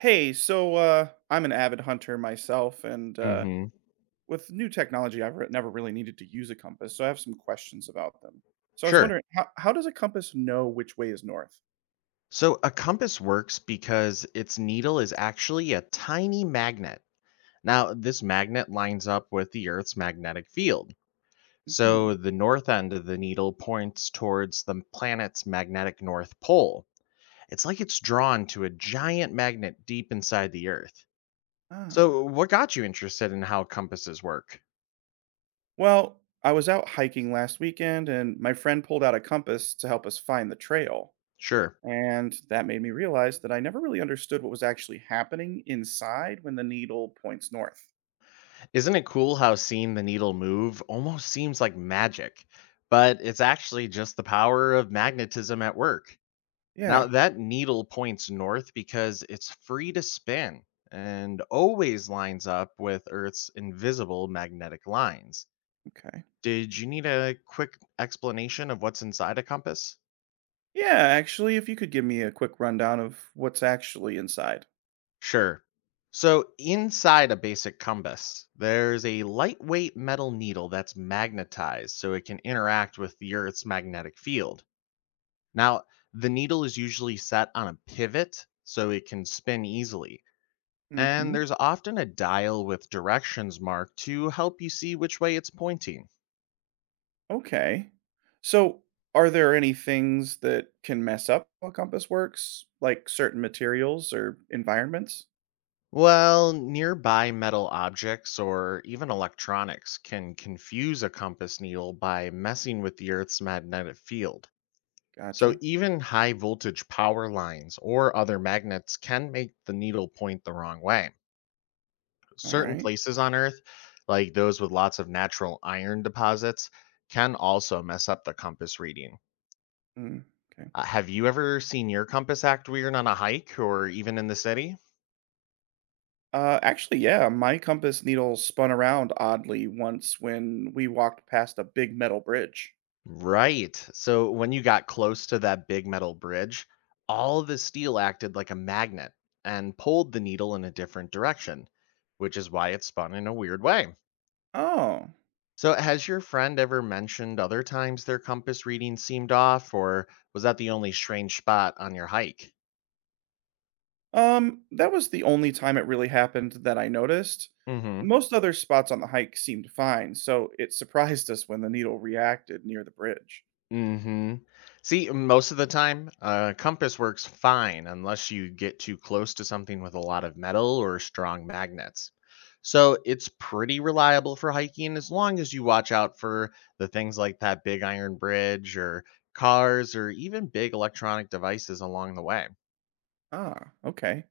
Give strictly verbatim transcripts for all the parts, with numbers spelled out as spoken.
Hey, so uh, I'm an avid hunter myself, and uh, Mhm. with new technology, I've re- never really needed to use a compass, so I have some questions about them. So I was Sure. wondering, how, how does a compass know which way is north? So a compass works because its needle is actually a tiny magnet. Now, this magnet lines up with the Earth's magnetic field. So Hmm. the north end of the needle points towards the planet's magnetic north pole. It's like it's drawn to a giant magnet deep inside the Earth. Ah. So, what got you interested in how compasses work? Well, I was out hiking last weekend, and my friend pulled out a compass to help us find the trail. Sure. And that made me realize that I never really understood what was actually happening inside when the needle points north. Isn't it cool how seeing the needle move almost seems like magic, but it's actually just the power of magnetism at work? Now, Yeah, that needle points north because it's free to spin and always lines up with Earth's invisible magnetic lines. okay. Did you need a quick explanation of what's inside a compass? Yeah, actually, if you could give me a quick rundown of what's actually inside. Sure. So, inside a basic compass, there's a lightweight metal needle that's magnetized so it can interact with the Earth's magnetic field. Now, the needle is usually set on a pivot so it can spin easily. And Mm-hmm. there's often a dial with directions marked to help you see which way it's pointing. Okay. So, are there any things that can mess up how a compass works, like certain materials or environments? Well, nearby metal objects or even electronics can confuse a compass needle by messing with the Earth's magnetic field. So, Gotcha. even high voltage power lines or other magnets can make the needle point the wrong way. All Certain right. places on Earth, like those with lots of natural iron deposits, can also mess up the compass reading. Mm, okay. Uh, have you ever seen your compass act weird on a hike or even in the city? Uh, actually, yeah, my compass needle spun around oddly once when we walked past a big metal bridge. Right. So when you got close to that big metal bridge, all the steel acted like a magnet and pulled the needle in a different direction, which is why it spun in a weird way. Oh. So has your friend ever mentioned other times their compass reading seemed off, or was that the only strange spot on your hike? Um, that was the only time it really happened that I noticed. Mhm. Most other spots on the hike seemed fine, so it surprised us when the needle reacted near the bridge. Mhm. See, most of the time, a compass works fine unless you get too close to something with a lot of metal or strong magnets. So it's pretty reliable for hiking as long as you watch out for the things like that big iron bridge or cars or even big electronic devices along the way. Ah, okay.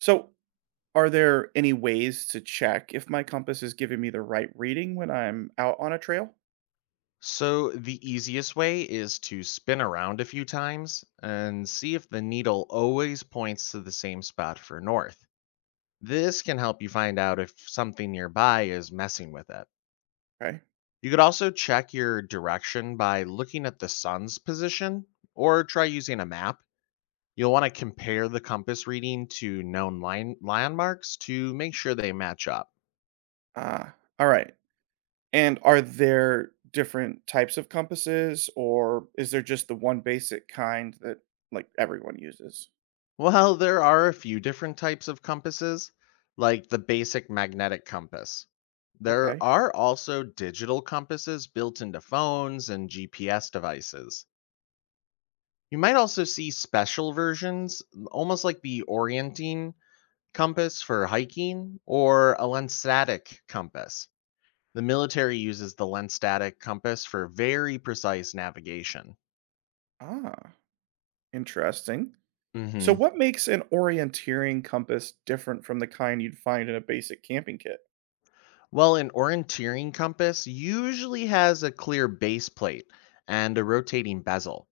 So, are there any ways to check if my compass is giving me the right reading when I'm out on a trail? So the easiest way is to spin around a few times and see if the needle always points to the same spot for north. This can help you find out if something nearby is messing with it. Okay. You could also check your direction by looking at the sun's position or try using a map. You'll want to compare the compass reading to known line- landmarks to make sure they match up. Ah, all right. And are there different types of compasses, or is there just the one basic kind that like everyone uses? Well, there are a few different types of compasses, like the basic magnetic compass. There Okay. are also digital compasses built into phones and G P S devices. You might also see special versions, almost like the orienting compass for hiking or a lens static compass. The military uses the lens static compass for very precise navigation. Ah, interesting. So, hmm what makes an orienteering compass different from the kind you'd find in a basic camping kit? Well, an orienteering compass usually has a clear base plate and a rotating bezel.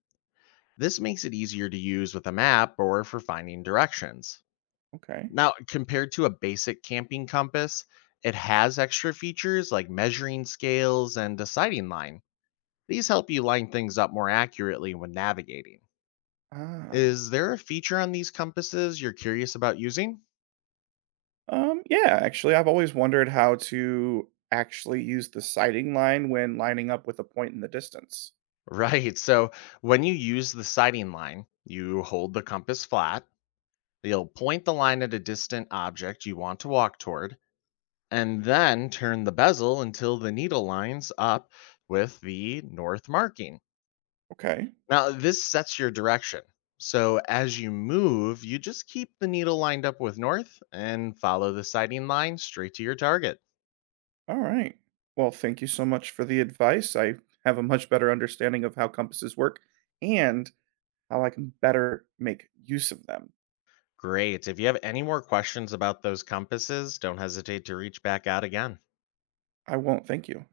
This makes it easier to use with a map or for finding directions. Okay. Now, compared to a basic camping compass, it has extra features like measuring scales and a sighting line. These help you line things up more accurately when navigating. Ah. Is there a feature on these compasses you're curious about using? Um, yeah, actually, I've always wondered how to actually use the sighting line when lining up with a point in the distance. Right, so when you use the sighting line, you hold the compass flat, you'll point the line at a distant object you want to walk toward, and then turn the bezel until the needle lines up with the north marking. Okay. Now, this sets your direction. So, as you move, you just keep the needle lined up with north and follow the sighting line straight to your target. All right. Well, thank you so much for the advice. I have a much better understanding of how compasses work and how I can better make use of them. Great. If you have any more questions about those compasses, don't hesitate to reach back out again. I won't thank you.